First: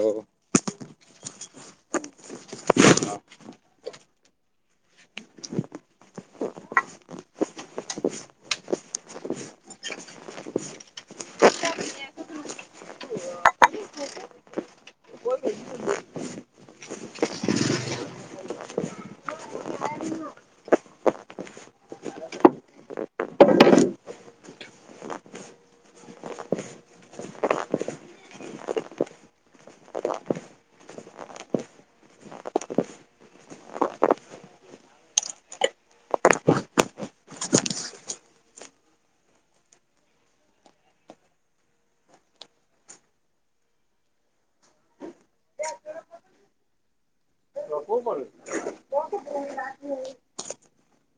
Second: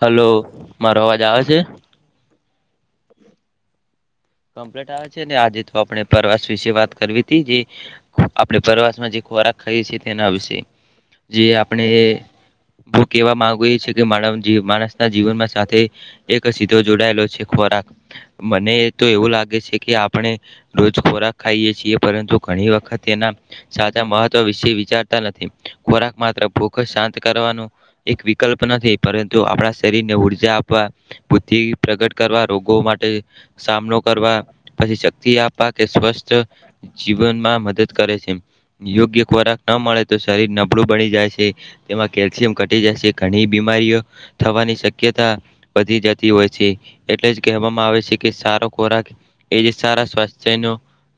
Hello મારો અવાજ આવે છે? હ હ કમ્પ્લીટ આવે છે? ને આજે તો આપણે પરવાસ વિશે વાત કરવી હતી જે આપે પરવાસ જે ખોરાક ખાઈએ છે તેના વિશે જે આપણે હું કેવા માંગએ માણસ ના જીવનમાં સાથે એક સીધો જોડાયેલો છે ખોરાક મને તો એવું લાગે છે કે આપણે રોજ ખોરાક ખાઈએ છીએ પરંતુ ઘણી વખત એના સાચા મહત્વ વિશે વિચારતા નથી ખોરાક માત્ર ભૂખ શાંત કરવાનું એક વિકલ્પ નથી પરંતુ આપણા શરીરને ઊર્જા આપવા બુદ્ધિ પ્રગટ કરવા રોગો માટે સામનો કરવા પછી શક્તિ આપવા કે સ્વસ્થ જીવનમાં મદદ કરે છે. યોગ્ય ખોરાક ન મળે તો શરીર નબળું બની જાય છે. તેમાં કેલ્શિયમ ઘટી જાય છે ઘણી બીમારીઓ થવાની શક્યતા વધી જતી હોય છે એટલે જ કહેવામાં આવે છે કે સારો ખોરાક એ જે સારા સ્વાસ્થ્યનો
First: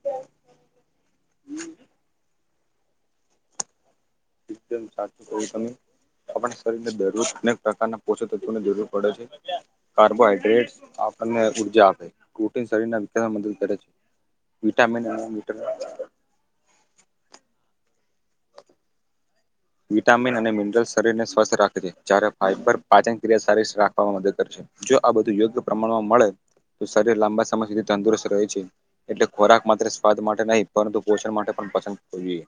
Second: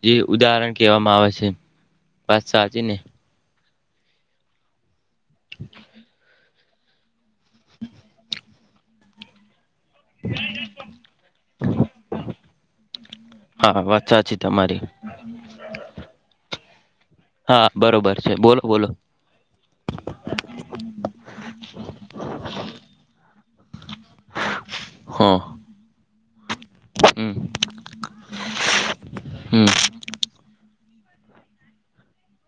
જે ઉદાહરણ કહેવામાં આવે છે પાત સાચી ને [inaudible] કરીને દરરોજ અનેક પ્રકારના પોષકતત્વોની જરૂર પડે છે. કાર્બોહાઈડ્રેટસ આપણને ઉર્જા આપે પ્રૂટીન શરીરને કરે હા છે વાત સાચી તમારી વિટામિન અને હા બરોબર છે બોલો બોલો. વિટામિન અને મિનરલ શરીરને સ્વસ્થ રાખે છે જ્યારે ફાઈબર પાચનક્રિયા સારી રાખવામાં મદદ કરે છે. જો આ બધું હા યોગ્ય પ્રમાણમાં મળે તો શરીર હમ લાંબા સમય સુધી તંદુરસ્ત રહે છે. એટલે હમ ખોરાક માત્ર સ્વાદ માટે નહીં પરંતુ પોષણ માટે પણ પસંદ કરવો જોઈએ.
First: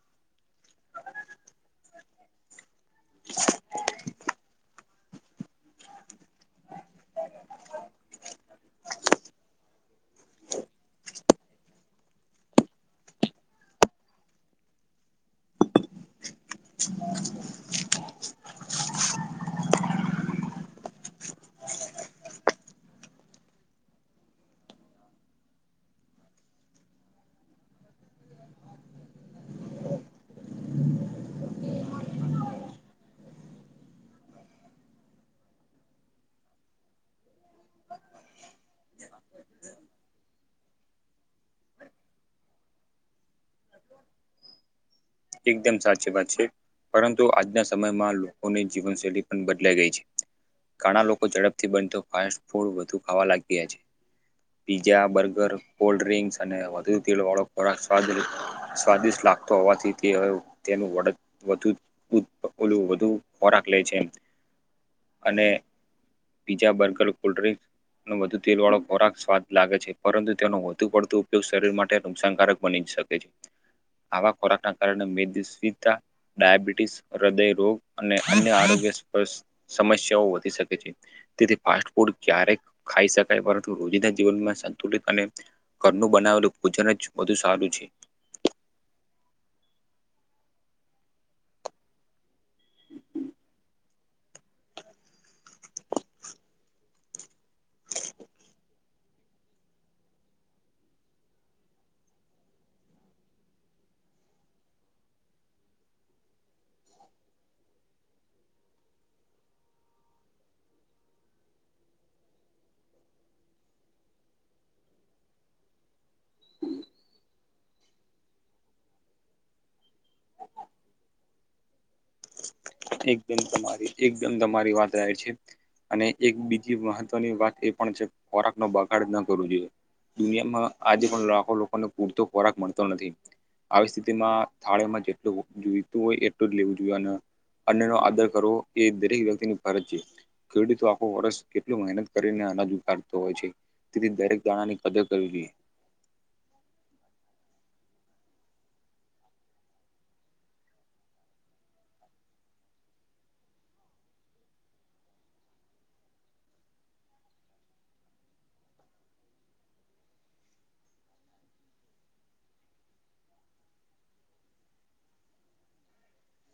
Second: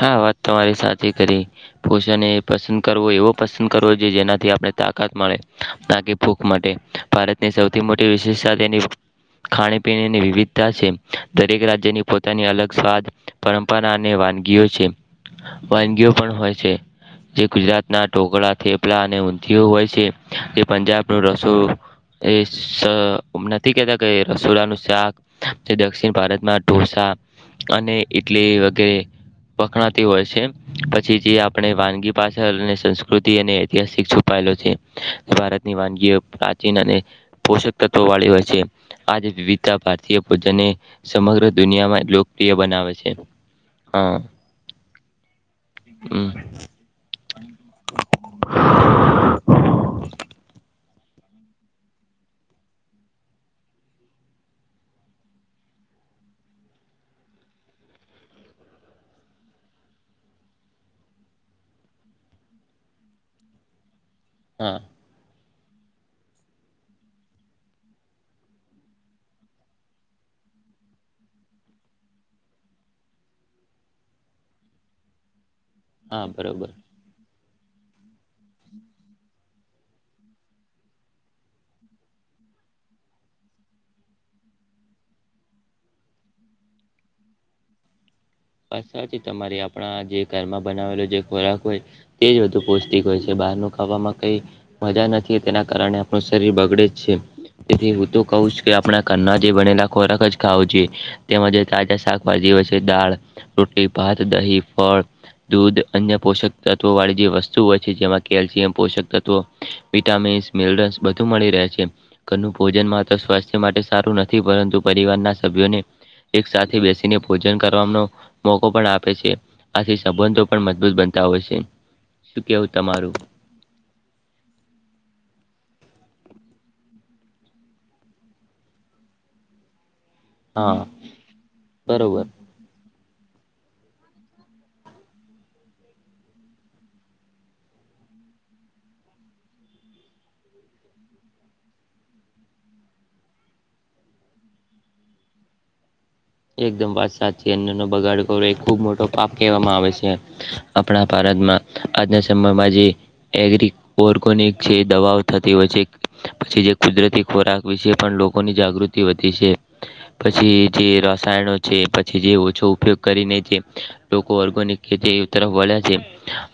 હા વાત તમારી સાચી કરી પોષણ એ પસંદ કરવો એવો પસંદ કરવો જોઈએ જેનાથી આપણે તાકાત મળે નાકી ભૂક માટે ભારતની સૌથી મોટી વિશેષતા તેની. ખાણી પીણીની વિવિધતા છે દરેક રાજ્યની પોતાની અલગ સ્વાદ. પરંપરા અને વાનગીઓ છે વાનગીઓ પણ હોય છે. જે ગુજરાતના ઢોકળા થેપલા અને ઊંધી હોય છે જે પંજાબનું રશુ એ સ નથી કેહેતા કે રસોડાનું શાક. જે દક્ષિણ ભારતમાં ઢોસા અને ઈડલી વગેરે પકણાતી હોય છે. પછી જે આપણે વાનગી પાછળ અને સંસ્કૃતિ અને ઐતિહાસિક છુપાયેલો છે. ભારતની વાનગીઓ પ્રાચીન અને પોષક તત્વો વાળી હોય છે આજે વિવિધતા ભારતીય ભોજન સમગ્ર દુનિયામાં લોકપ્રિય બનાવે છે. હા. એકદમ સાચી વાત હમ છે. પરંતુ આજના સમયમાં લોકોની જીવનશૈલી પણ બદલાઈ ગઈ છે. ઘાણા લોકો ઝડપથી બનતો ફાસ્ટ ફૂડ વધુ ખાવા લાગી ગયા છે. પીઝા બર્ગર કોલ્ડ ડ્રિંક્સ અને વધુ તીલ વાળો ખોરાક સ્વાદ સ્વાદિષ્ટ લા તોવાથી તે હવે તેનું વળ વધુ ઓલું વધુ ખોરાક લેય છે. હા. અને પીઝા બર્ગર કોલ્ડ ડ્રિંક અને વધુ તેલ વાળો ખોરાક સ્વાદ લાગે છે પરંતુ તેનો વધુ પડતો ઉપયોગ શરીર માટે નુકસાનકારક બની શ કે છે આવા ખોરાક ના કારણે [unintelligible] હા બરોબર ડાયાબિટીસ હૃદય રોગ અને અન્ય આરોગ્ય સમસ્યાઓ વધી શકે છે. તેથી ફાસ્ટ ફૂડ ક્યારેક ખાઈ શકાય પરંતુ રોજના જીવનમાં સંતુલિત અને. ઘરનું બનાવેલું ભોજન જ બધુ સારું છે. વાત સાચી તમારી આપણા જે ઘરમાં બનાવેલો જે ખોરાક હોય. તે જ બધું પૌષ્ટિક હોય છે બહારનું ખાવામાં કઈ મજા નથી તેના કારણે આપણું શરીર બગડે તેથી હું તો કહું જ કે આપણા ઘરના જે બનેલા ખોરાક જ ખાવો જોઈએ. તેમજ તાજા શાકભાજીઓ છે દાળ રોટલી ભાત દહી ફળ. દૂધ અન્ય પોષક તત્વોવાળી જે વસ્તુ હોય છે જેમાં કેલ્શિયમ પોષક તત્વો. વિટામીન્સ મિનરસ બધું મળી રહે છે. ઘરનું ભોજન માત્ર સ્વાસ્થ્ય માટે સારું નથી પરંતુ પરિવારના સભ્યોને. એક સાથે બેસીને ભોજન કરવાનો. મોકો પણ આપે છે આથી સંબંધો પણ મજબૂત બનતા હોય છે. શું કેવું તમારું એકદમ તમારી એકદમ તમારી વાત રાય છે. અને એક બીજી મહત્વની વાત એ પણ છે ખોરાક નો બગાડ નો કરવો જોઈએ. દુનિયામાં હા આજે પણ લાખો લોકોને પૂરતો બરોબર ખોરાક મળતો નથી. આવી સ્થિતિમાં થાળેમાં જેટલું જોઈતું હોય એટલું જ લેવું જોઈએ અન અન્ન નો આદર કરવો એ દરેક વ્યક્તિની ફરજ છે. ખેડૂતો આખો વર્ષ કેટલું મહેનત કરીને અનાજ ઉગાડતો હોય છે. તેથી દરેક દાણા ની કદર કરવી જોઈએ. એકદમ વાત સાચી અન્ન નો બગાડ કરો એ ખુબ મોટો પાપ કહેવામાં આવે છે. આપણા ભારતમાં આજના સમયમાં જે એગ્રી ઓર્ગોનિક છે દવાઓ થતી હોય છે પછી જે કુદરતી ખોરાક વિશે પણ લોકોની જાગૃત તી વધી છે પછી જે રા રાયણો છે પછી જે ઓછો ઉપયોગ કરીને જે લોકો ઓર્ગોનિક ખેતી તરફ વળ્યા છે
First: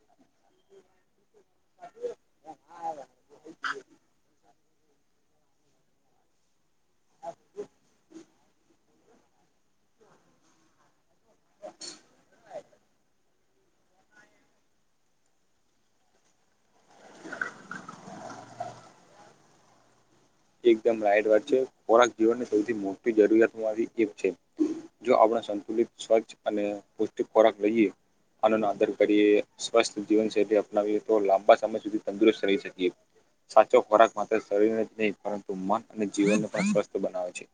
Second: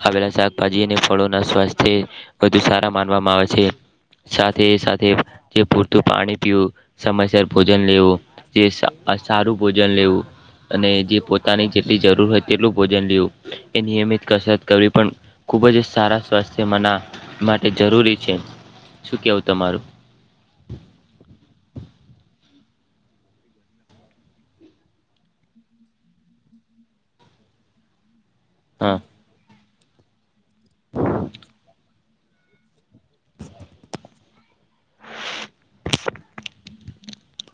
આવેલા શાકભાજી ને ફળો ના સ્વાસ્થ્ય વધુ સારા માનવામાં આવે છે સાથે સાથે જે પૂરતું પાણી પીવું સમયસર ભોજન લેવું જે સા સારું ભોજન લેવું. અને જે પોતાની જેટલી જરૂર હોય તેટલું ભોજન લેવું એ નિયમિત કસરત કરવી પણ ખુબ જ સારા સ્વાસ્થ્ય મના માટે જરૂરી છે શું કેવું તમારું? એકદમ રાઈટ વાત છે, ખોરાક જીવનની સૌથી મોટી જરૂરિયાત માહીએક છે. જો આપણા સંતુલિત સ્વચ્છ અને પૌષ્ટિક ખોરાક લઈએ આનો આદર હા કરીએ. સ્વસ્થ જીવનશૈલી અપનાવીએ તો લાંબા સમય સુધી તંદુરસ્ત રહી શકીએ. સાચો ખોરાક માત્ર શરીરને જ નહીં પરંતુ મન અને જીવનને પણ સ્વસ્થ બનાવે છે.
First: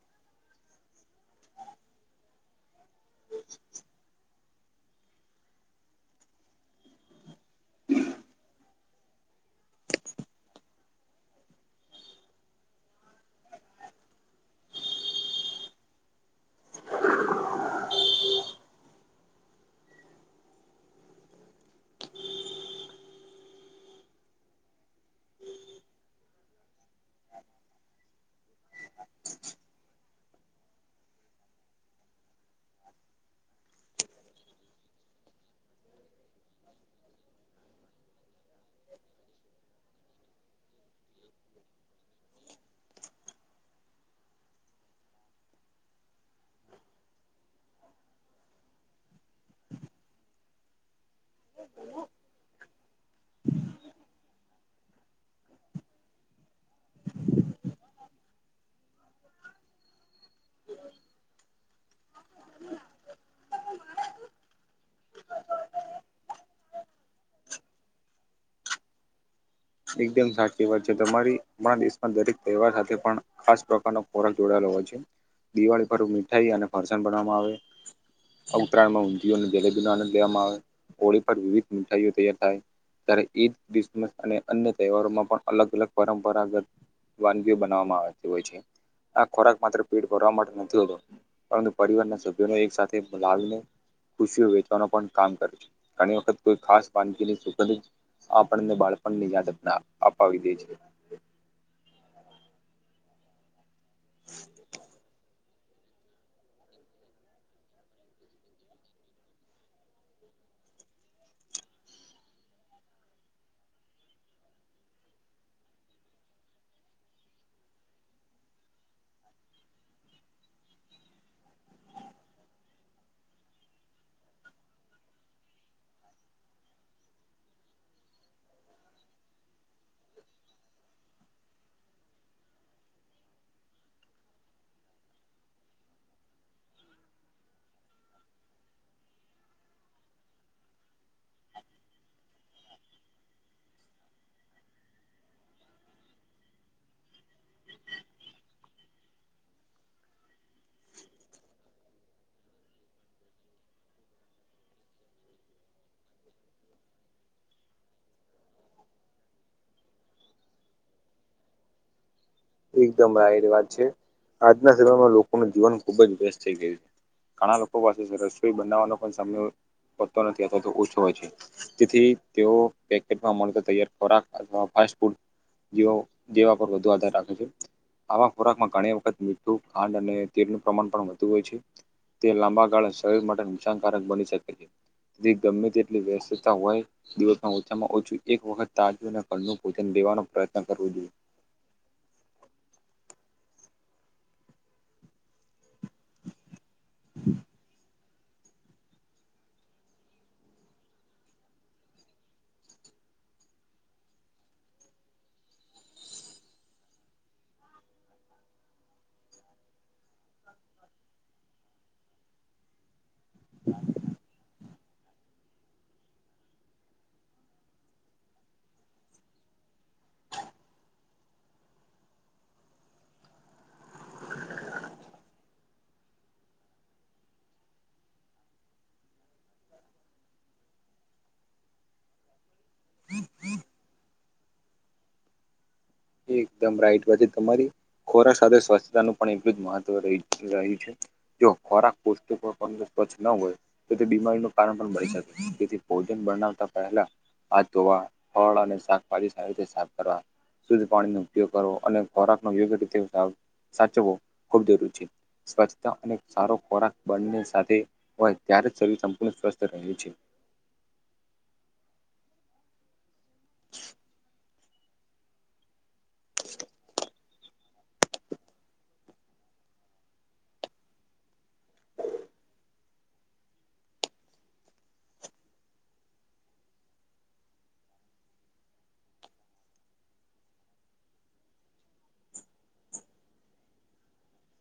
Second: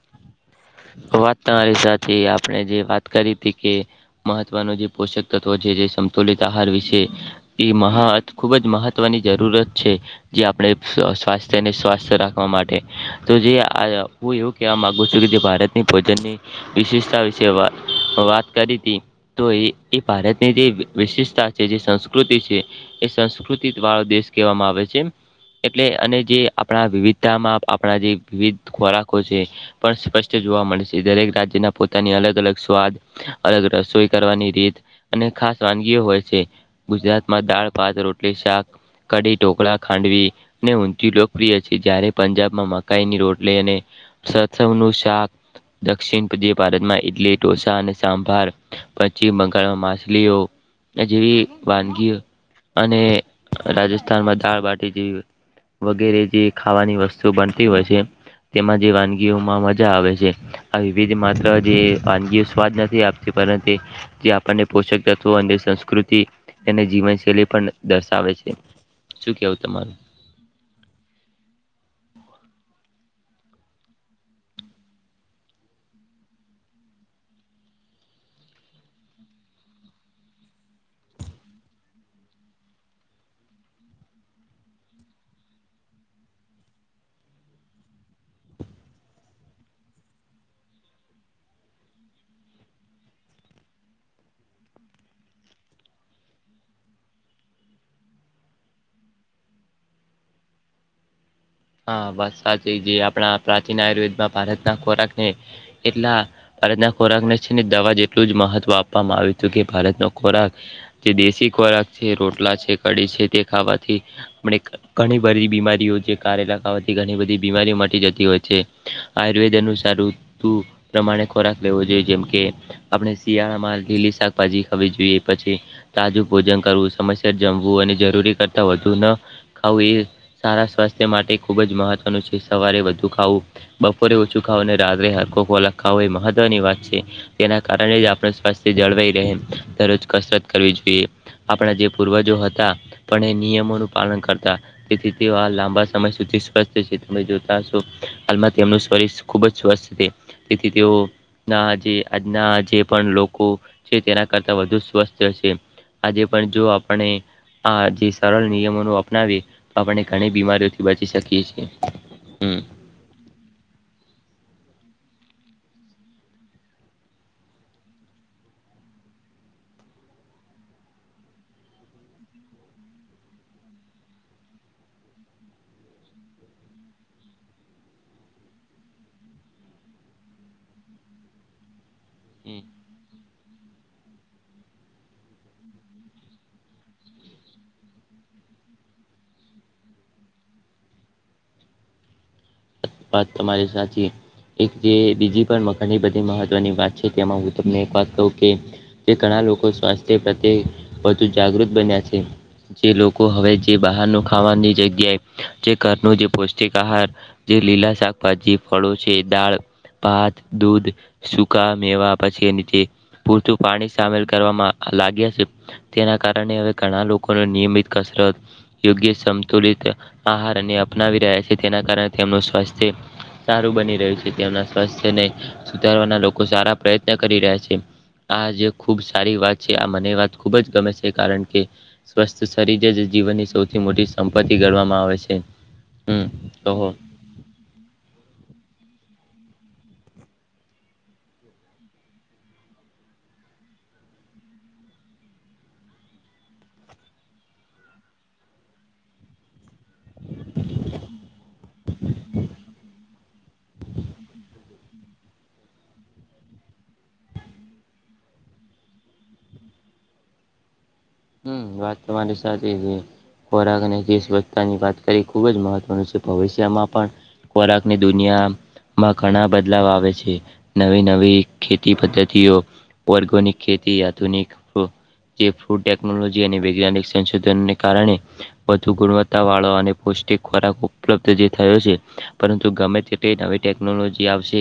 વાત તમારી સાથે આપણે જે વાત કરી હતી કે મહત્વનો જે પોષક તત્વો છે જે સમતુલિત આહાર વિશે એ મહા ખૂબ જ મહ ત્વ ની જરૂરત છે. જે આપણે સ્વાસ્થ્યને સ્વાસ્થ રાખવા માટે તો જે આ હું એવું કેવા માગુ છું કે જે ભારત ભોજનની વિશેષતા વિશે વાત કરી હતી. તો એ એ ભારતની જે વિશેષતા છે જે સંસ્કૃતિ છે. એ સંસ્કૃતિ દ વાળો દેશ કહેવામાં આવે છે. એટલે અને જે આપણા વિવિધતામાં આપણા જે વિવિધ ખોરાકો છે પણ સ્વસ્થ જોવા મળે છે દરેક રાજ્યના પોતાની અલગ અલગ સ્વાદ અલગ રસોઈ કરવાની રીત અને ખાસ વાનગીઓ હોય છે ગુજરાતમાં દાળ, ભાત, રોટલી, શાક, કડી, ઢોકળા, ખાંડવી, ને ઊંચી લોકપ્રિય છે જયારે પંજાબમાં મકાઈની રોટલી અને સરસવ નું શાક દક્ષિણ જે ભારતમાં ઇડલી ઢોસા અને સાંભાર પશ્ચિમ બંગાળમાં માછલીઓ જેવી વાનગી અને રાજસ્થાનમાં દાળ બાટી જેવી વગેરે જે ખાવાની વસ્તુ બનતી હોય છે તેમાં જે વાનગીઓમાં મજા આવે આ વિવિધ માત્ર જે વાનગી સ્વાદ નથી આપતી પરંતુ જે આપણને પોષક તત્વો અને સંસ્કૃતિ અને જીવનશૈલી પણ દર્શાવે છે. શું કેવું તમારે? એકદમ સાચી વાત છે, તમારી આપણા દેશમાં દરેક તહેવાર સાથે પણ ખાસ પ્રકારનો ખોરાક જોડાયેલો હોય છે દિવાળી પર મીઠાઈ અને ફરસણ બનાવામાં આવે. ઉત્તરાયણમાં ઊંધીયુ અને જલેબીનો આનંદ લેવામાં આવે હોળી પર વિવિધ મીઠાઈઓ તૈયાર થાય. ત્યારે ઈદ, ક્રિસમસ અને અન્ય તહેવારોમાં પણ અલગ અલગ પરંપરાગત વાનગીઓ બનાવવામાં આવતી હોય છે. આ ખોરાક માત્ર પેટ ભરવા માટે નથી હોતો. [unintelligible] પરિવારના સભ્યો એક સાથે લાવીને ખુશીઓ વેચવાનું પણ કામ કરે છે ઘણી વખત કોઈ ખાસ વાનગીની સુખંધિત આપણને બાળપણ ની યાદ અપાવી દે છે હા વાત સાચી જે આપણા પ્રાચીન આયુર્વેદમાં ભારત ના ખોરાક ને એટલા ભારતના ખોરાકને છેને દવા જ એટલું જ મહત્વ આપવામાં આવ્યું હતું કે ભારતનો ખોરાક જે દેશી ખોરાક છે, રોટલા છે, કઢી છે, તે ખાવાથી આપ ઘણી બધી બીમારીઓ જે કારેલા ખાવાથી ઘણી બધી બીમારી મટી જતી હોય છે, આયુર્વેદ ન સારું પ્રમાણે ખોરાક લેવો જોઈએ જેમ કે આપણે શિયાળામાં લીલી શાકભાજી ખાવી જોઈએ પછી તાજું ભોજન કરવું સમર સર જમવું અને જરૂરી કરતા વધુ ન ખાવું એ સારા સ્વાસ્થ્ય માટે ખુબ જ મહત્વનું છે સવારે વધુ ખાવું બપોરે ઓછું ખાવું અને રાત્રે હકોક ખાવો એ મહત્વની વાત છે. તેના કારણે જ આપણ સ્વાસ્થ્ય જળવાઈ રહે દરરોજ કસરત કરવી જોઈએ. આપણા જે પૂર્વજો હતા પણ એ નિયમોનું પાલન કરતા તેથી તે આ લાંબા સ સમય સુધી સ્વસ્થ છે, તમે જોતા હશો હાલમાં તેમનું શરીર ખુબ જ સ્વસ્થ છે. તેથી તેઓ ના જે આજના જે પણ લોકો છે તેના કરતા વધુ સ્વસ્થ છે. આજે પણ જો આપણે આ જે સરળ નિયમોનું અપનાવી તો આપણે ઘણી બીમારીઓથી બચી શકીએ છીએ હમ એકદમ રાાય વાત છે આજના સમયમાં લોકોનું જીવન ખુબ જ વ્યસ્ત થઈ ગયું છે ઘણા લોકો પાસે રસોઈ બનાવવાનો પણ સમય પતો નથી અથવા તો ઓછો હોય છે તેથી તેઓ પેકેટમાં મળતા તૈયાર ખોરાક અથવા ફ ફૂડ જીવો જીવા પર વધુ આધાર રાખ આવા ખોરાકમાં ઘણી વખત મીઠું ખાંડ અને તેલનું પ્રમાણ પણ વધતુ હોય છે તે હમ લાંબા ગાળા શરીર માટે નુકસાનકારક બની શકે છે તે ગમે તેટલી વ્યસ્તતા હોય દિવસમાં ઓછામાં ઓછું એક વખત તાજું અને કનું ભોજન દેવાનો પ્રયત્ન કરવો જોઈએ વાત તમારી સાચી એક જે બીજી પણ મ ઘણી બધી મહત્વની વાત છે તેમાં હું તમને એક વાત કહું કે તે ઘણા લોકો સ્વાસ્થ્ય પ્રત્યે વધુ જાગૃત બન્યા છે જે લોકો હવે જે બહારનું ખાવાની જગ્યાએ જે ઘરનું જે પૌષ્ટિક આહાર જે લીલા શાકભાજી ફળો છે દાળ ભાત દૂધ સુકા મેવા પછી નીચે પૂરતું પાણી સામેલ કરવામાં લાગ્યા છે તેના કારણે હવે ઘણા લોકોને નિયમિત કસરત યોગ્ય સંતુલિત આહાર અને અપનાવી રહ્યા છે તેના કારણે તેમનું સ્વાસ્થ્ય સારું બની રહ્યું છે તેમના સ્વાસ્થ્યને સુધારવાના લોકો સારા પ્રયત્ન કરી રહ્યા છે આ જે ખૂબ સારી વાત છે આ મને વાત ખુબ જ ગમે છે કારણ કે સ્વસ્થ શરીર જ જીવનની સૌથી મોટી સંપત્તિ ગણવામાં આવે છે હમ એકદમ કહો રાઈટ વાસે તમારી ખોરા સાથે સ્વસ્થતાનું પણ એટલું જ મહત્વ રહ્યું છે જો ખોરાક કોષત પર પંદ સ્ચ્છ ના હોય તો તે બીમારીનું કારણ પણ બની શકે તેથી ભોજન બનાવતા પહેલા હાથ ધોવા ફળ અને શાકભાજી સારી રીતે સાફ કરવા શુદ્ધ પાણીનો ઉપયોગ કરવો અને ખોરાકનો યોગ્ય રીતે સાચવો ખૂબ જરૂરી છે સ્વચ્છતા અને સારો ખોરાક બળને સાથે હોય ત્યારે જ શરીર સંપૂર્ણ સ્વસ્થ રહે છે હમ વાત તમારી સાથે છે ખોરાક અને ગીસ બત્તા ની વાત કરી ખુબજ મહત્વનું છે ભવિષ્યમાં પણ ખોરાક ની દુનિયા માં ઘણા બદલાવ આવે છે નવી નવી ખેતી પદ્ધતિઓ ઓર્ગનિક ખેતી આધુનિક જે ફૂ ટેકનોલોજી અને વૈજ્ઞાનિક સંશોધનને કારણે વધુ ગુણવત્તા વાળો અને પૌષ્ટિક ખોરાક ઉપલબ્ધ જે થયો છે પરંતુ ગમે તેટ નવી ટેકનોલોજી આવશે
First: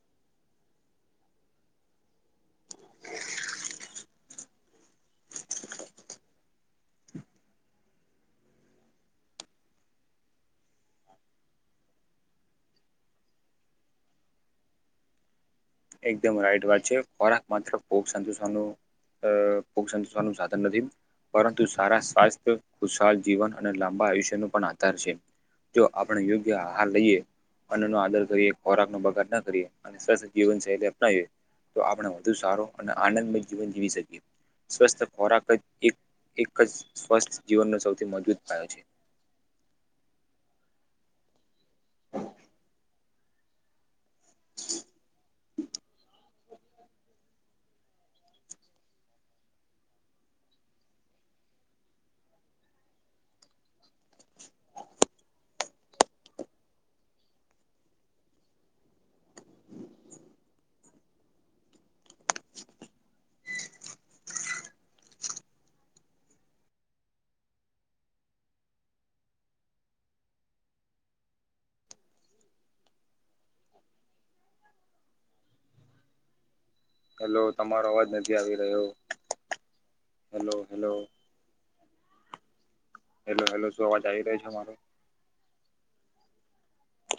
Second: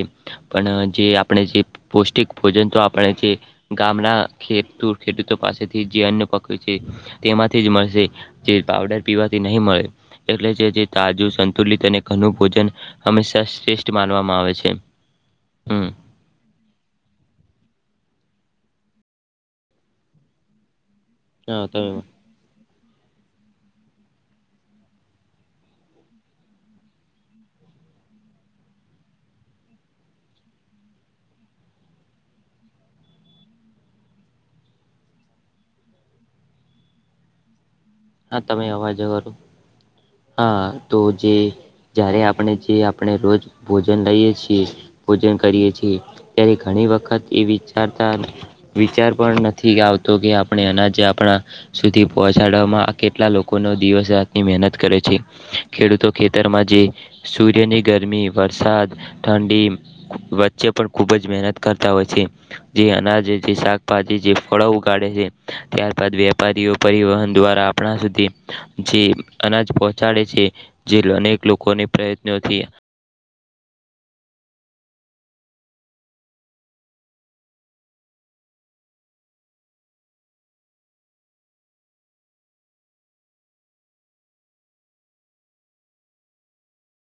પણ જે આપણે જે પૌષ્ટિક ભોજન તો આપણે છે ગામના ખેતૂ ખેડૂતો પાસેથી જે અન્ય પક્ષી છે તેમાંથી જ મળશે જે પાવડર પીવાથી નહી મળે એટલે જે તાજું સંતુલિત અને ઘનુ ભોજન હંમેશા શ્રેષ્ઠ માનવામાં આવે છે હમ એકદમ રાઈટ વાત છે ખોરાક માત્ર ખૂબ સંતુષવાનું અ પોવાનું સાધન નથી પરંતુ હા તમે સારા સ્વાસ્થ્ય ખુશહાલ જીવન અને લાંબા આયુષ્ય ન પણ આધાર છે જો આપણે યોગ્ય આહાર લઈએ અન્ન નો આદર કરીએ ખોરાક નો બગાડ ના કરીએ અને સરસ જીવનશૈલી અપનાવીએ તો આપણે વધુ સારો અને આનંદમય જીવન જીવી શકીએ સ્વસ્થ ખોરાક જ એક એક જ સ્વસ્થ જીવનનો સૌથી મજબૂત પાયો છે. સાજ કરું. હા તો જે જ્યારે આપણે જે આપણે રોજ. ભોજન લઈએ છીએ ભોજન કરીએ છીએ ત્યારે ઘણી વખત એ વિચારતા. વિચાર પણ નથી આવતો કે આપણે અનાજે આપણા સુધી પહોંચાડવામાં. કેટલા લોકોનો દિવસ રાતની મહેનત કરે છે ખેડૂતો ખેતરમાં જે. સૂર્યની ગરમી વરસાદ ઠંડી વચ્ચે પણ ખુબ જ મહેનત કરતા હોય છે. જે અનાજ જે શાકભાજી જે ફળો ઉગાડે છે ત્યારબાદ વેપારીઓ પરિવહન દ્વારા આપણા સુધી જે અનાજ પહોંચાડે છે જે અનેક લોકોને પ્રયત્નોથી હેલો તમારો અવાજ નથી આવી રહ્યો હલો હેલો હેલો હેલો શું અવાજ આવી રહ્યો છે મારો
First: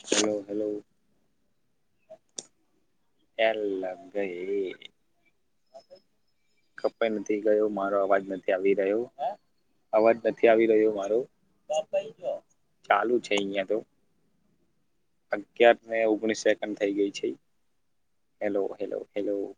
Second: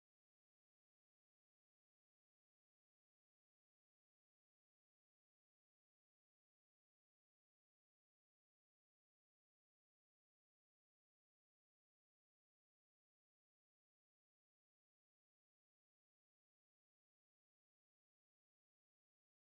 હેલો હેલો એલ લગઈ કપાઈ નથી ગયો મારો અવાજ નથી આવી રહ્યો અવાજ નથી આવી રહ્યો મારો ચાલુ છે અહિયાં તો. અગિયાર ને ઓગણીસ સેકન્ડ થઈ ગઈ છે હેલો હેલો હેલો